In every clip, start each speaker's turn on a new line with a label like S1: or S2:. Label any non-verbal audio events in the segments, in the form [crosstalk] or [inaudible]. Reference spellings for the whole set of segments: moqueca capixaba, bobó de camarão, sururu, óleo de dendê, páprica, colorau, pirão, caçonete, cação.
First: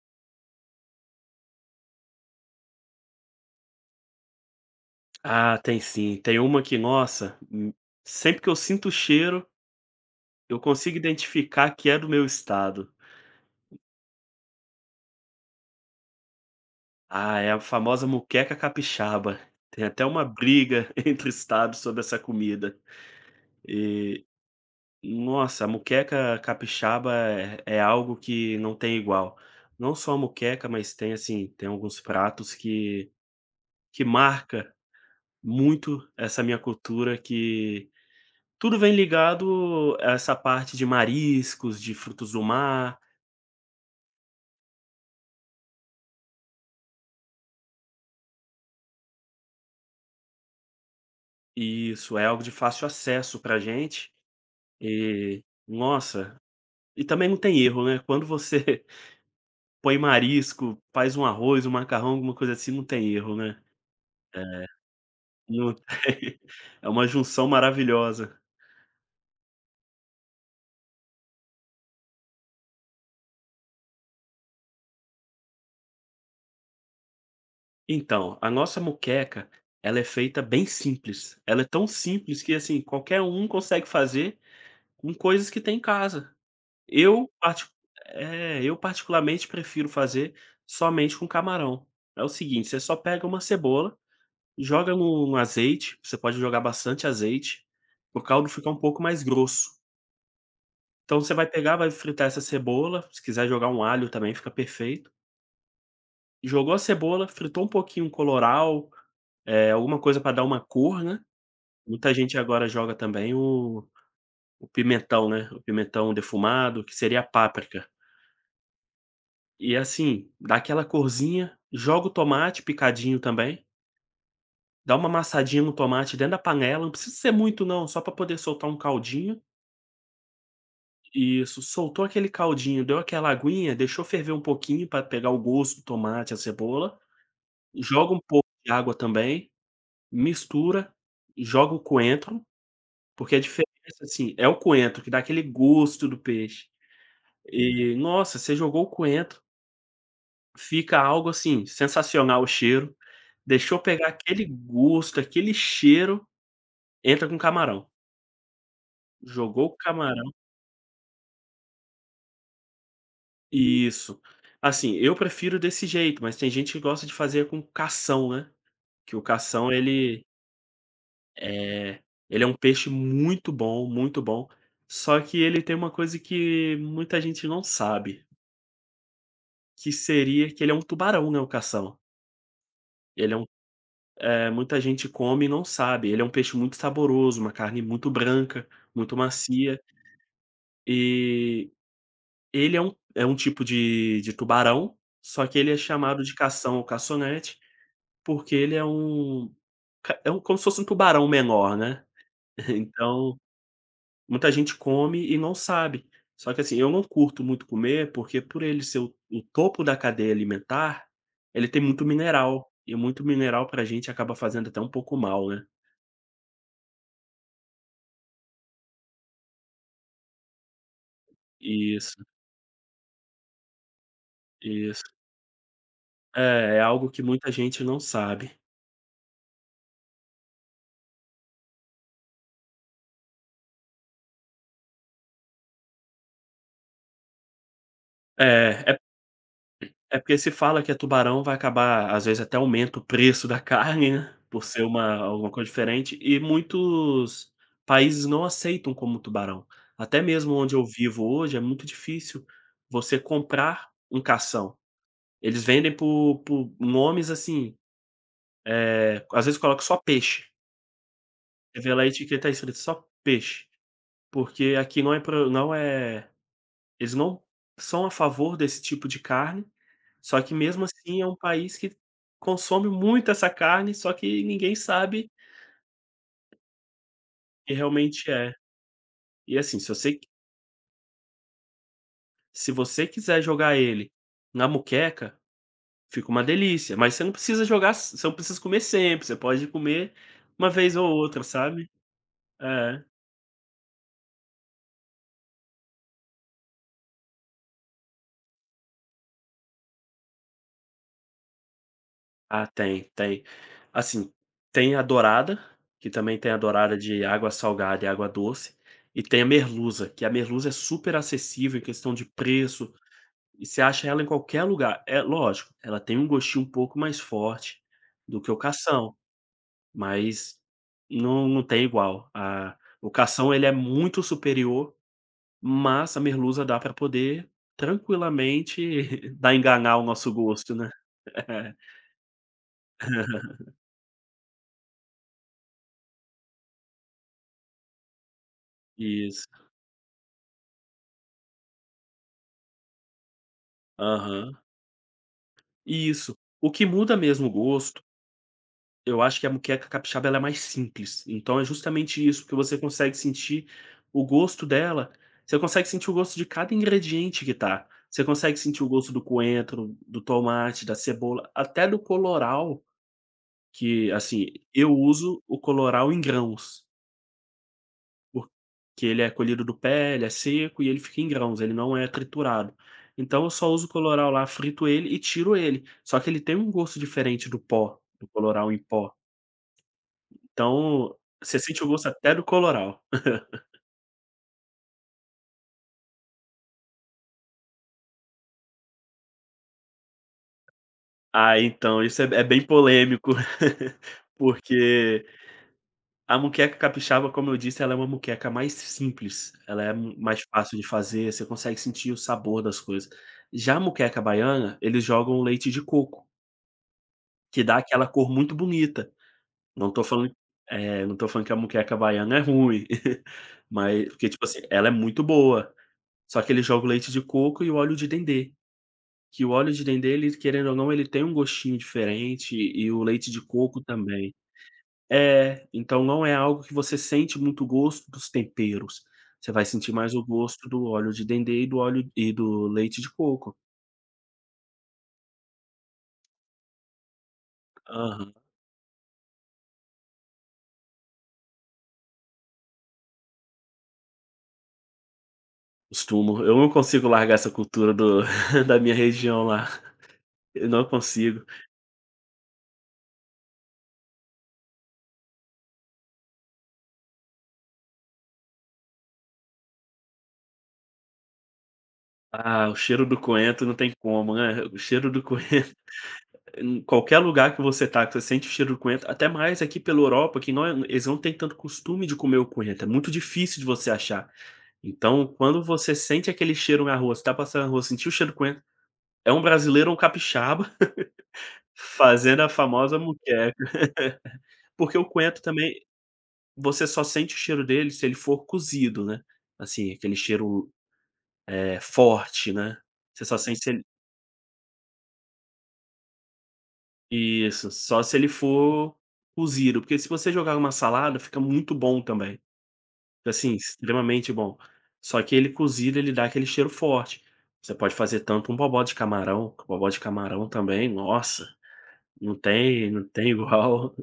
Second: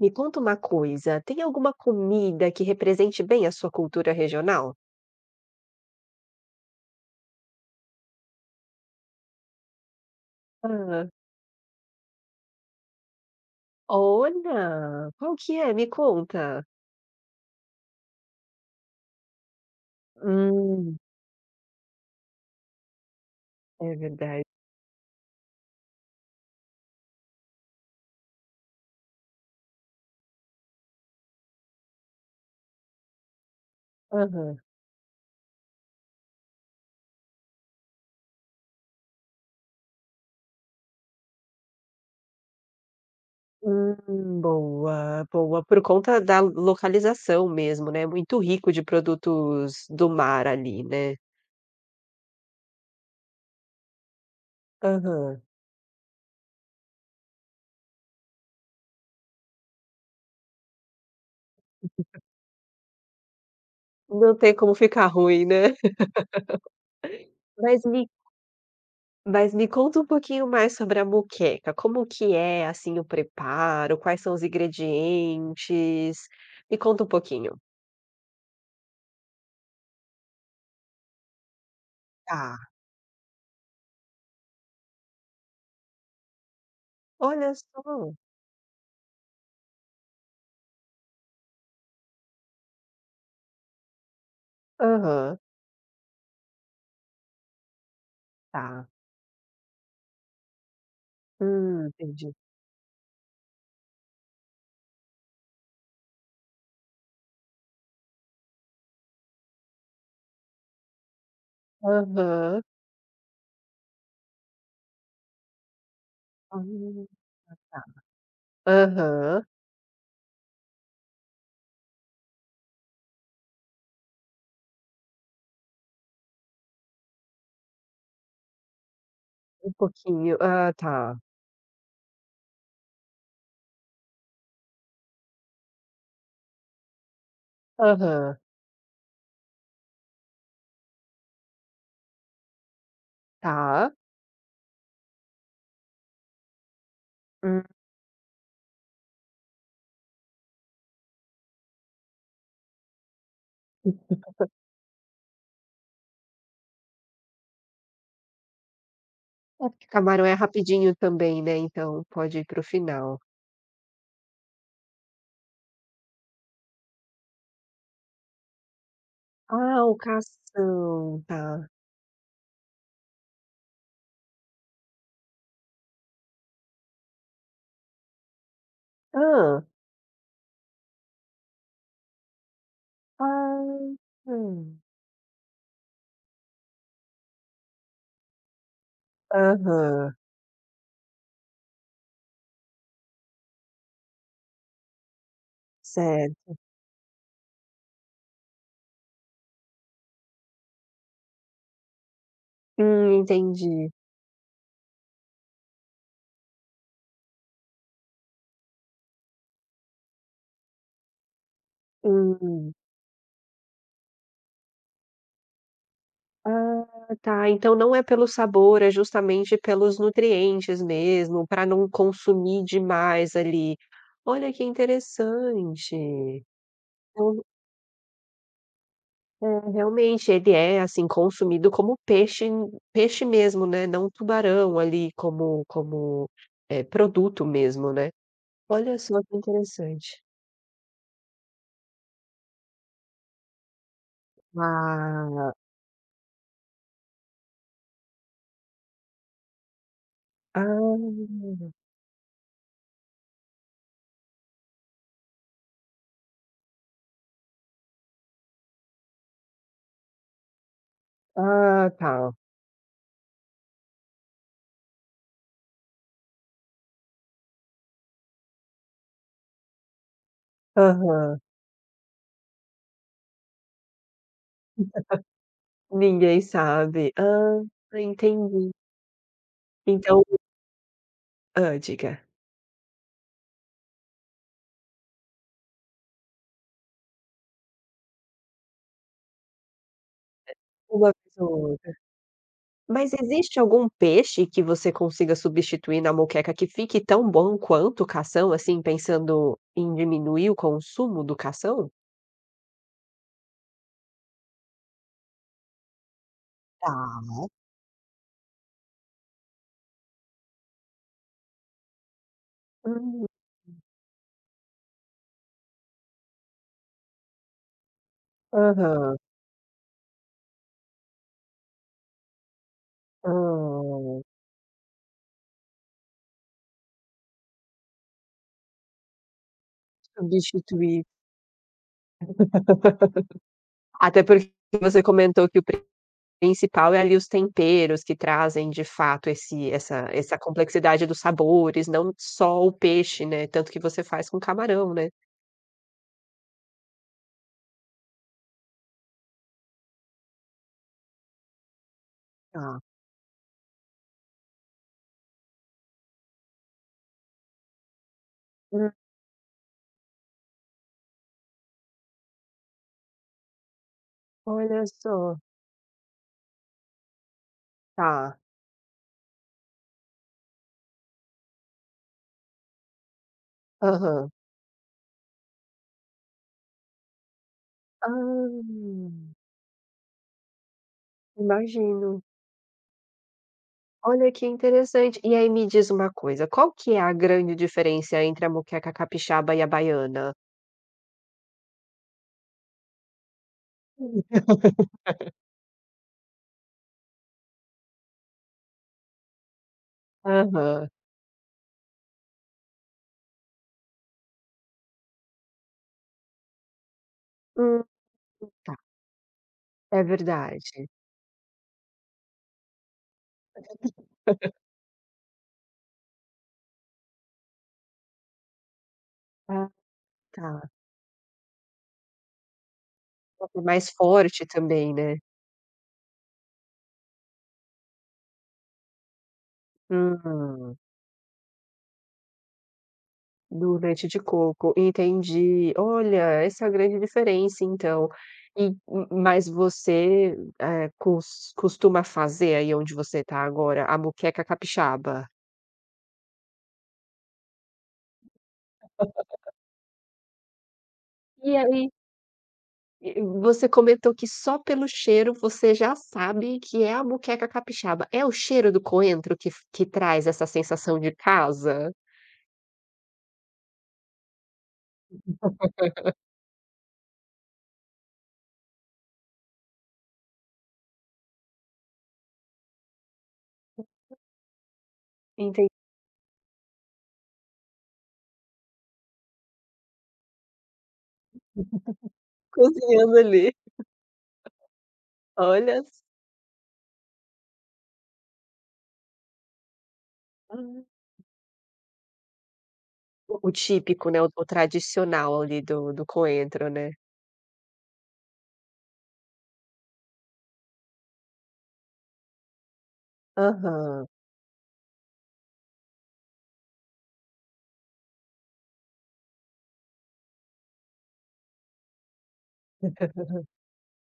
S1: Me conta uma coisa, tem alguma comida que represente bem a sua cultura regional?
S2: Ah, tem sim. Tem uma que, nossa, sempre que eu sinto o cheiro, eu consigo
S1: Hã.
S2: identificar que é do meu estado.
S1: Olha, qual que é? Me conta.
S2: Ah, é a famosa muqueca capixaba. Tem até uma briga
S1: Hum,
S2: [laughs] entre estados sobre essa comida.
S1: é
S2: E,
S1: verdade.
S2: nossa, a muqueca capixaba é algo que não tem igual. Não só a muqueca, mas tem assim, tem alguns pratos que
S1: Aham.
S2: marca muito essa minha cultura que tudo vem ligado a essa parte de mariscos, de frutos do mar.
S1: Boa, boa. Por conta da localização mesmo, né, muito rico de produtos do mar ali, né.
S2: Isso, é algo de fácil acesso pra gente.
S1: Aham.
S2: E, nossa, e também não tem erro, né, quando você [laughs] põe marisco, faz um arroz, um macarrão, alguma coisa assim, não tem erro, né.
S1: Não
S2: É,
S1: tem como ficar ruim, né.
S2: não tem. [laughs] É uma junção
S1: Mas me
S2: maravilhosa.
S1: Mas me conta um pouquinho mais sobre a moqueca, como que é, assim, o preparo, quais são os ingredientes? Me conta um pouquinho.
S2: Então, a nossa moqueca, ela é feita bem simples. Ela é tão simples que,
S1: Tá.
S2: assim, qualquer um consegue fazer com coisas que tem em casa. Eu
S1: Olha
S2: parti
S1: só.
S2: eu particularmente prefiro fazer somente com camarão. É o seguinte, você só pega uma cebola, joga no
S1: Aham.
S2: azeite, você pode jogar bastante azeite, o caldo fica um
S1: Tá.
S2: pouco mais grosso. Então você vai pegar, vai fritar
S1: Entendi.
S2: essa cebola, se quiser jogar um alho também fica perfeito. Jogou a cebola, fritou um pouquinho coloral, colorau, alguma coisa para dar uma cor, né. Muita gente
S1: Aham.
S2: agora joga também o pimentão, né, o pimentão defumado, que
S1: Hum,
S2: seria a
S1: tá.
S2: páprica.
S1: Aham.
S2: E assim, dá aquela corzinha, joga o tomate picadinho também, dá uma amassadinha no tomate dentro da panela, não precisa ser muito não, só para poder soltar um caldinho.
S1: Um pouquinho. Ah, tá.
S2: Isso, soltou aquele caldinho, deu aquela aguinha, deixou ferver um pouquinho para pegar o gosto do tomate, a cebola, joga um
S1: Aham.
S2: pouco de água também, mistura, joga o coentro, porque a diferença,
S1: Tá.
S2: assim, é o coentro que dá aquele gosto do peixe.
S1: Hum.
S2: E nossa, você jogou o coentro. Fica algo, assim, sensacional o cheiro. Deixou pegar aquele gosto, aquele cheiro, entra com camarão. Jogou
S1: É
S2: o
S1: porque camarão
S2: camarão.
S1: é rapidinho também, né, então pode ir para o final.
S2: Isso. Assim, eu prefiro desse jeito, mas tem gente que gosta de fazer com cação, né, que o cação
S1: Ah, o cação, tá.
S2: é ele é um peixe muito bom, só que ele tem uma coisa que muita gente não sabe,
S1: Ah.
S2: que seria que ele é um tubarão, né, o cação. Ele é um.
S1: Ah,
S2: É, muita
S1: hum.
S2: gente come e não sabe. Ele é um peixe muito saboroso, uma carne muito branca, muito macia.
S1: Aham.
S2: E ele é um tipo de tubarão, só que ele é chamado de
S1: Certo.
S2: cação ou caçonete, porque ele é um ca é um como se fosse um tubarão menor, né. [laughs] Então,
S1: Entendi.
S2: muita gente come e não sabe. Só que assim, eu não curto muito comer, porque por ele ser o topo da cadeia alimentar, ele tem muito mineral,
S1: Hum.
S2: e muito mineral pra gente acaba fazendo até um pouco mal, né.
S1: Ah, tá, então não é pelo sabor, é justamente pelos nutrientes mesmo, para não
S2: Isso,
S1: consumir demais ali. Olha que
S2: isso.
S1: interessante.
S2: É, é algo que
S1: Então,
S2: muita gente não sabe.
S1: é, realmente ele é, assim, consumido como peixe mesmo, né, não tubarão ali como produto mesmo, né.
S2: É, é
S1: Olha só que
S2: é
S1: interessante.
S2: porque se fala que é tubarão, vai acabar às vezes até aumenta o preço da [laughs] carne, né, por ser uma alguma
S1: Ah.
S2: coisa diferente, e muitos países não aceitam como tubarão. Até mesmo onde eu
S1: Ah,
S2: vivo hoje, é muito difícil você comprar um cação. Eles vendem por nomes assim, às vezes coloca só peixe. Você
S1: ah,
S2: vê lá a
S1: tá.
S2: etiqueta escrito só peixe, porque aqui não é pro não é eles não são a favor desse tipo de carne. Só que mesmo assim é um
S1: Aham.
S2: país que consome muito essa carne, só que ninguém sabe
S1: Ninguém sabe. Ah,
S2: que realmente é.
S1: entendi.
S2: E assim, se você
S1: Então hã, diga.
S2: se você quiser jogar ele na moqueca, fica uma delícia, mas você não precisa jogar s- você não precisa comer sempre, você pode comer uma vez ou
S1: Uma vez
S2: outra,
S1: ou
S2: sabe.
S1: outra.
S2: É.
S1: Mas existe algum peixe que você consiga substituir na moqueca que fique tão bom quanto o cação, assim, pensando em diminuir o consumo do cação?
S2: Ah, tem, tem. Assim, tem a dourada, que também tem a
S1: Tá.
S2: dourada de água salgada e água doce, e tem a merluza, que a merluza é super acessível em questão de preço.
S1: Hum.
S2: E você acha ela em qualquer lugar. É lógico, ela tem um gostinho um pouco mais forte do que o cação,
S1: Aham.
S2: mas não tem igual. A o
S1: Hã.
S2: cação ele é muito superior, mas a merluza dá para poder tranquilamente [laughs] dar enganar o nosso gosto, né.
S1: Substituir.
S2: [laughs]
S1: [laughs] Até porque você comentou que o pre Principal é ali os temperos que trazem de fato
S2: Isso.
S1: esse essa complexidade dos sabores, não só o peixe, né, tanto que você faz com
S2: Aham.
S1: camarão, né?
S2: Isso. O que muda mesmo o gosto. Eu acho que a moqueca capixaba ela é mais simples, então é justamente isso, porque você
S1: Tá.
S2: consegue sentir o gosto dela, você consegue sentir o gosto de cada ingrediente que tá. Você consegue sentir o
S1: Hum,
S2: gosto do coentro, do tomate, da cebola, até do colorau, que assim,
S1: olha
S2: eu
S1: só.
S2: uso o colorau em grãos,
S1: Tá.
S2: porque ele é colhido do pé, ele é seco e ele fica em grãos, ele não é triturado. Então eu só uso o
S1: Aham.
S2: colorau lá, frito ele e tiro ele, só que ele tem um gosto diferente do pó,
S1: Hã.
S2: do colorau em pó. Então, você sente o gosto
S1: Imagino.
S2: até do colorau.
S1: Olha que interessante. E aí me diz uma coisa, qual que é a grande diferença entre a moqueca capixaba e a baiana?
S2: Ah, então isso é bem polêmico, [laughs]
S1: Hum.
S2: porque a moqueca capixaba, como eu disse, ela é uma moqueca mais simples, ela é m- mais fácil de
S1: Aham.
S2: fazer, você consegue sentir o sabor das coisas. Já a moqueca baiana, eles jogam leite de coco, que dá
S1: Hum,
S2: aquela cor muito
S1: tá,
S2: bonita. Não
S1: é
S2: tô falando
S1: verdade.
S2: não tô falando que a moqueca baiana é ruim, [laughs] mas porque, tipo assim, ela é muito boa, só que eles jogam leite de coco e o óleo de dendê. Que o
S1: Ah,
S2: óleo de dendê ele
S1: tá.
S2: querendo ou não, ele tem um gostinho diferente e o leite de
S1: É
S2: coco
S1: mais
S2: também.
S1: forte também, né?
S2: É, então não é algo que você sente muito o gosto dos temperos, você vai sentir mais o gosto
S1: Hum.
S2: do óleo de dendê e do óleo e do leite de coco.
S1: Do leite de coco, entendi. Olha, essa é a grande diferença então.
S2: Aham.
S1: E mas você, costuma fazer aí onde você está agora, a moqueca capixaba?
S2: Costumo, eu não consigo largar essa cultura do [laughs] da minha região lá, eu não consigo.
S1: E aí, e você comentou que só pelo cheiro você já sabe que é a moqueca capixaba. É o cheiro do coentro que traz essa sensação de casa?
S2: Ah, o cheiro do coentro não tem como, né, o cheiro do coentro. Em qualquer lugar que você tá, que você sente o cheiro do coentro, até mais aqui pela Europa, que não é eles não têm tanto costume de comer o coentro, é muito difícil de você achar. Então, quando
S1: Entendi.
S2: você sente aquele cheiro na rua, você tá passando na rua, sentiu o cheiro do coentro, é um brasileiro ou um capixaba [laughs] fazendo a famosa
S1: Cozinhando ali,
S2: moqueca. Porque o coentro também,
S1: olha só.
S2: você só sente o cheiro dele se ele for cozido, né, assim, aquele cheiro, forte, né. Você só
S1: O
S2: sente se ele
S1: típico, né, o tradicional ali do coentro, né.
S2: isso, só se ele for cozido, porque se você jogar uma salada, fica muito bom também. Assim,
S1: Aham.
S2: extremamente bom. Só que ele cozido, ele dá aquele cheiro forte. Você pode fazer tanto um bobó de camarão, que o bobó de camarão também, nossa, não tem [laughs] igual.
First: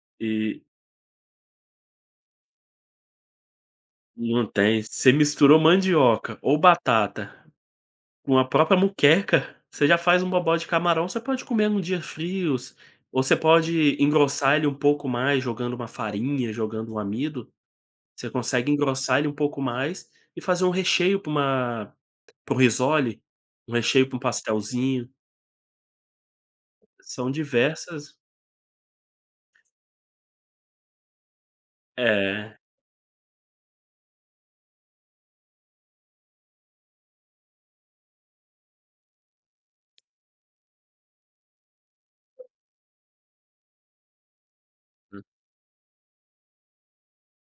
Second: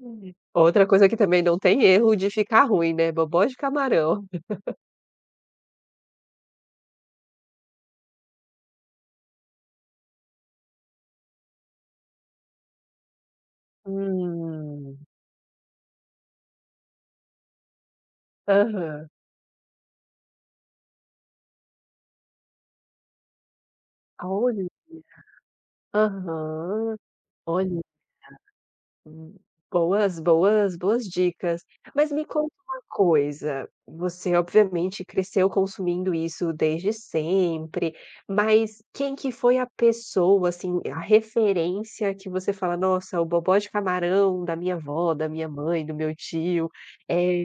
S1: Hum.
S2: E
S1: Outra coisa que também não tem erro de ficar ruim, né, bobó de camarão.
S2: não tem. Você misturou mandioca ou batata com a própria muqueca você já faz um bobó de camarão, você pode comer num dia frios, ou você pode engrossar ele um
S1: Hum.
S2: pouco mais jogando uma farinha, jogando um amido. Você consegue
S1: Aham.
S2: engrossar ele um pouco mais e fazer um recheio pra uma para um risole, um recheio para um
S1: Olha.
S2: pastelzinho,
S1: Aham.
S2: são
S1: Olha,
S2: diversas.
S1: hum, boas dicas. Mas me conta
S2: É,
S1: uma coisa, você obviamente cresceu consumindo isso desde sempre, mas quem que foi a pessoa, assim, a referência que você fala: "Nossa, o bobó de camarão da minha avó, da minha mãe, do meu tio, eh".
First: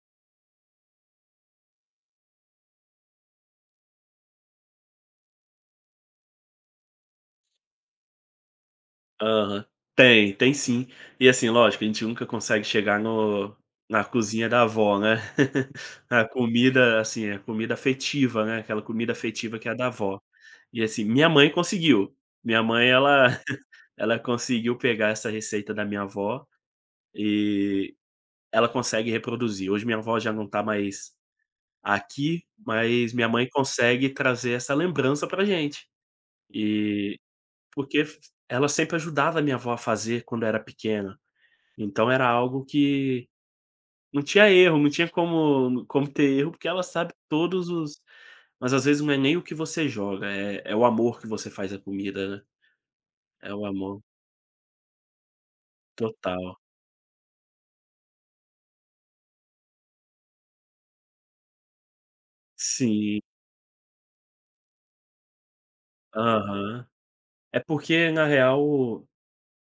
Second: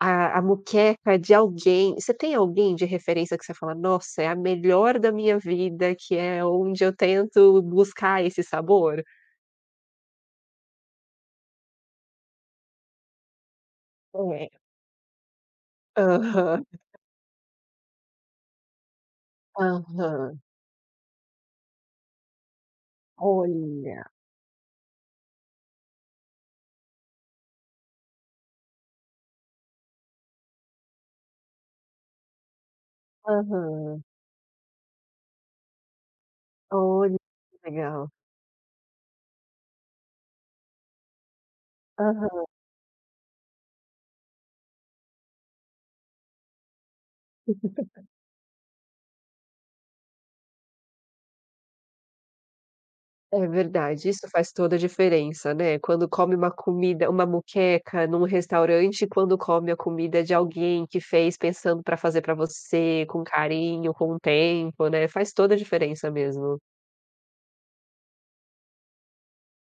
S1: A moqueca de alguém, você tem alguém de referência que você fala: "Nossa, é a melhor da minha vida, que é onde eu tento buscar esse sabor?"
S2: aham. Tem, tem sim. E assim, lógico, a gente nunca consegue chegar no na
S1: É.
S2: cozinha da avó, né. [laughs] A
S1: Aham,
S2: comida, assim, a comida afetiva, né, aquela comida afetiva que é a da avó.
S1: aham.
S2: E assim, minha mãe conseguiu. Minha mãe ela [laughs]
S1: Olha,
S2: ela conseguiu pegar essa receita da minha avó, e ela consegue reproduzir. Hoje minha avó já não tá mais aqui, mas minha mãe
S1: aham.
S2: consegue trazer essa lembrança pra gente.
S1: Olha,
S2: E
S1: que
S2: porque
S1: legal.
S2: f ela sempre ajudava a minha avó a fazer quando era pequena, então era
S1: Aham.
S2: algo que não tinha erro, não tinha como ter erro, porque ela sabe todos os, mas às vezes não é nem o que você joga, é o amor que você faz a comida, né.
S1: É
S2: É o amor
S1: verdade, isso faz toda a diferença, né, quando come
S2: total.
S1: uma moqueca num restaurante quando come a comida de alguém que fez pensando para fazer para você,
S2: Sim,
S1: com carinho, com tempo, né, faz toda a diferença mesmo.
S2: aham. É porque na real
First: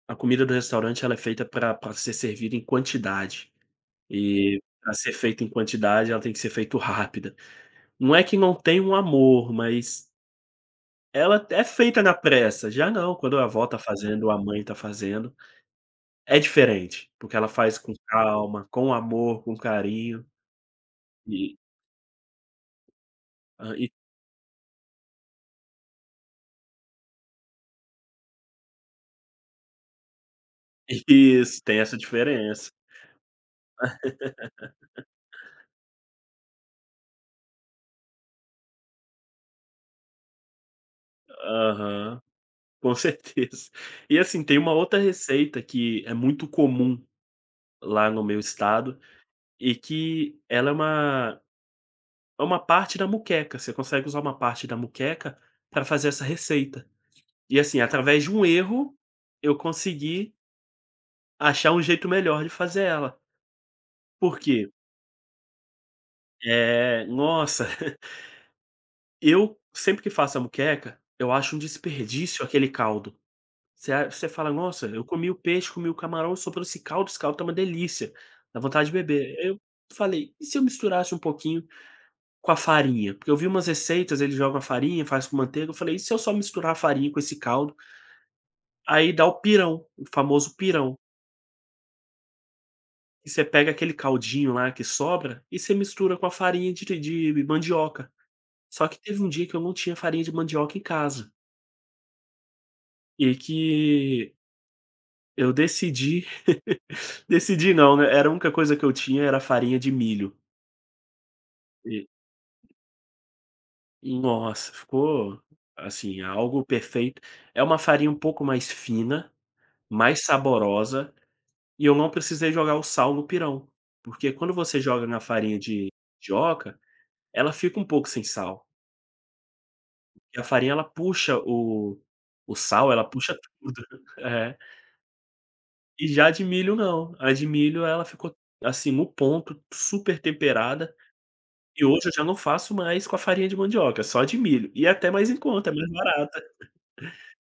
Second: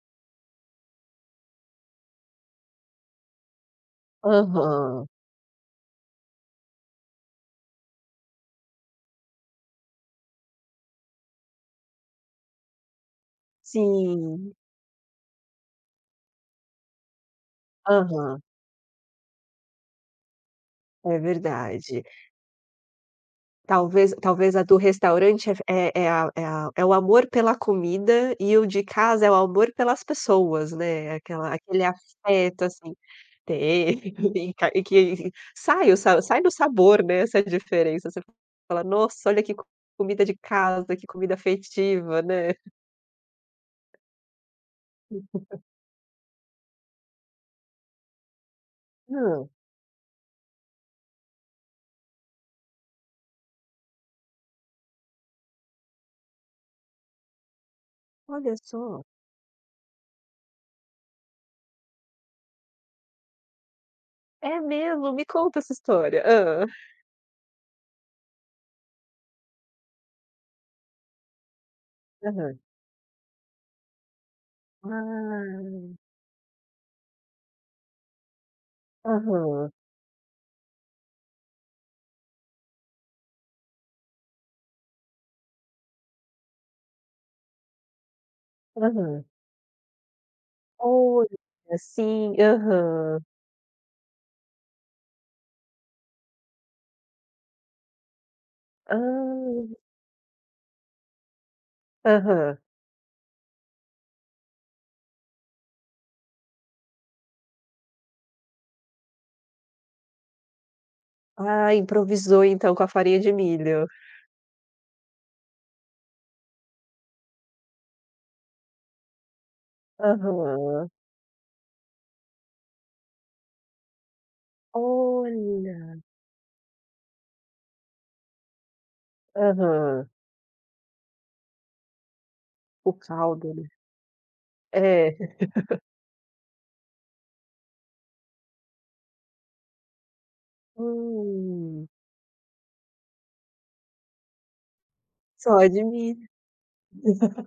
S2: a comida do restaurante ela é feita para ser servida em quantidade, e pra
S1: Aham,
S2: ser feita em quantidade ela tem que ser feita rápida. Não é que não tem um amor, mas ela é feita na pressa, já não, quando a avó tá fazendo ou a
S1: sim,
S2: mãe tá fazendo, é diferente, porque ela faz com
S1: aham,
S2: calma, com amor, com carinho
S1: é
S2: e
S1: verdade.
S2: e
S1: Talvez a do restaurante é é é a é a é o amor pela comida, e o de casa é o amor pelas pessoas,
S2: [laughs]
S1: né, aquela
S2: isso, tem
S1: aquele
S2: essa
S1: afeto,
S2: diferença.
S1: assim tem, [laughs] e que sai o sa sai no sabor, né, essa diferença, você fala: "Nossa, olha que comida de casa, que comida afetiva",
S2: Aham,
S1: né.
S2: com certeza. E assim, tem uma outra receita que é muito comum lá no meu estado.
S1: Hã,
S2: E que ela é uma parte da muqueca, você consegue usar uma parte da muqueca para fazer essa receita. E assim, através de um
S1: olha
S2: erro,
S1: só.
S2: eu consegui achar um jeito melhor de fazer ela. Por
S1: É
S2: quê?
S1: mesmo? Me conta essa história. Hã.
S2: Nossa, [laughs] eu sempre que faço a muqueca, eu acho um desperdício
S1: Aham.
S2: aquele caldo. Você a você fala: "Nossa, eu comi o peixe, comi o camarão, sobrou esse caldo tá uma delícia, dá vontade de
S1: Ah,
S2: beber". Eu
S1: aham.
S2: falei: "E se eu misturasse um pouquinho com a farinha", porque eu vi umas receitas, ele joga a farinha, faz com manteiga, eu falei: "E se eu só misturar a farinha com esse caldo?" Aí
S1: Aham.
S2: dá o pirão, o famoso pirão,
S1: Olha, sim, aham.
S2: e você pega aquele caldinho lá que sobra e você mistura com a farinha de mandioca. Só que teve um dia que eu
S1: Ah,
S2: não tinha farinha de mandioca em casa,
S1: aham.
S2: e que eu decidi [laughs] decidi não, né, era a única coisa que eu tinha era farinha de milho.
S1: Ah, improvisou então com a farinha de milho.
S2: E nossa, ficou, assim, algo perfeito. É uma farinha um pouco mais fina, mais
S1: Aham.
S2: saborosa. E eu não precisei jogar o sal no pirão, porque quando você joga na farinha de
S1: Olha.
S2: mandioca, ela fica um pouco sem sal,
S1: Aham.
S2: e a farinha ela puxa o sal,
S1: O
S2: ela puxa
S1: caldo, né.
S2: tudo. [laughs] É.
S1: É.
S2: E já de milho não, a de milho ela ficou, assim, no ponto, super temperada, e
S1: Hum,
S2: hoje eu já não faço mais com a farinha de mandioca, só de milho, e é até mais em
S1: só
S2: conta, é
S1: de
S2: mais
S1: milho.
S2: barata.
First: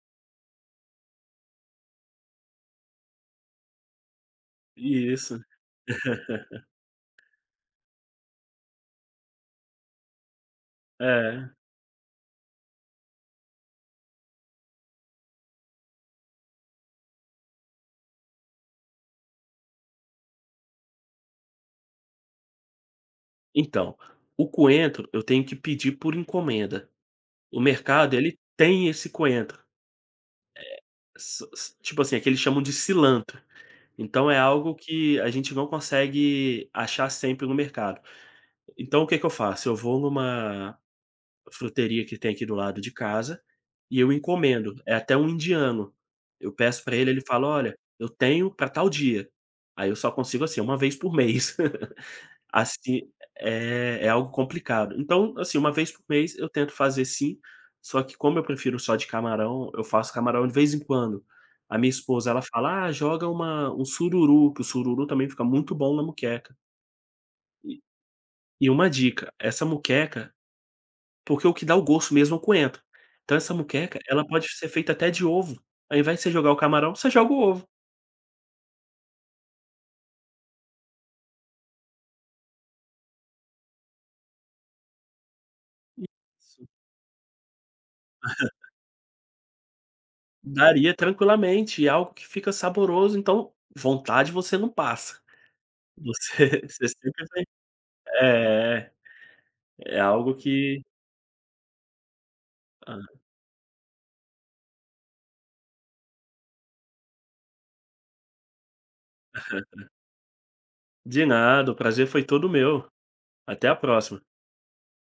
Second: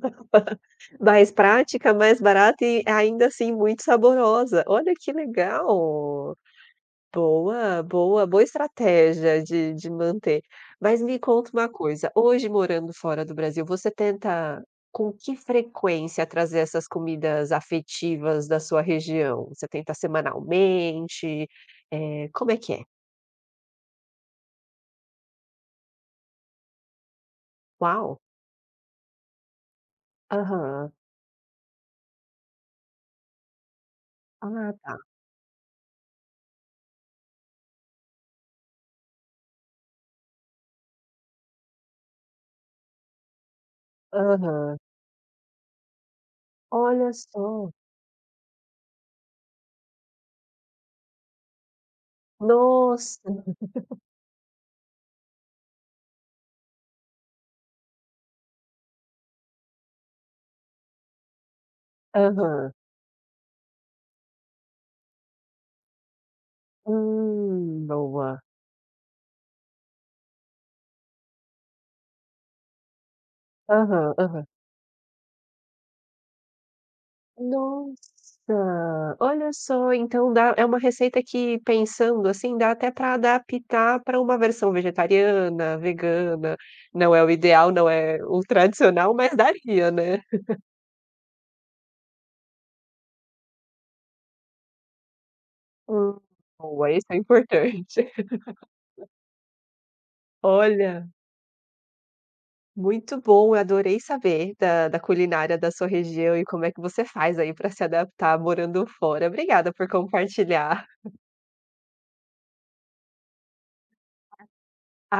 S1: [laughs] Mais prática, mais barata e ainda assim muito saborosa. Olha que
S2: Isso.
S1: legal. Boa, boa, boa estratégia de manter. Mas me
S2: É.
S1: conta uma coisa, hoje morando fora do Brasil, você tenta com que frequência trazer essas comidas afetivas da sua região? Você tenta semanalmente? Eh, como é que é?
S2: Então, o coentro eu tenho que pedir por encomenda. O mercado
S1: Uau!
S2: ele tem esse coentro.
S1: Aham.
S2: S s tipo assim, aqui eles chamam de cilantro, então é
S1: Ah,
S2: algo
S1: tá.
S2: que a gente não consegue achar sempre no mercado. Então o que que eu faço? Eu vou numa fruteria que tem aqui do lado de casa e eu encomendo,
S1: Aham.
S2: é até um indiano. Eu peço para
S1: Olha
S2: ele, ele fala:
S1: só.
S2: "Olha, eu tenho para tal dia". Aí eu só consigo, assim, uma vez por mês. [laughs] Assim,
S1: Nossa!
S2: é algo complicado. Então, assim, uma vez por mês eu tento fazer sim, só que como eu prefiro só de camarão, eu faço camarão de vez em quando. A minha esposa, ela
S1: Aham.
S2: fala: "Ah, joga uma um sururu", que o sururu também fica muito bom na moqueca. E
S1: Boa.
S2: uma dica, essa moqueca porque o que dá o gosto mesmo é o coentro. Então essa moqueca,
S1: Aham,
S2: ela
S1: aham.
S2: pode ser feita até de ovo. Ao invés de você jogar o camarão, você joga o ovo.
S1: Nossa, olha só, então dá, é uma receita que, pensando assim, dá até para adaptar para uma versão vegetariana, vegana,
S2: Isso.
S1: não é o ideal, não é o tradicional, mas daria, né.
S2: Daria tranquilamente, e é algo que fica saboroso, então vontade você não passa.
S1: Hum,
S2: Você [laughs] você
S1: boa, isso é
S2: sempre
S1: importante. [laughs]
S2: é, é é algo que
S1: Olha,
S2: hã,
S1: muito bom, eu adorei saber da culinária da sua região e como é que você faz aí para se adaptar morando fora. Obrigada por compartilhar.
S2: de nada, o prazer foi todo meu. Até a próxima.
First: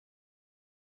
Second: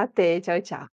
S1: Até, tchau, tchau.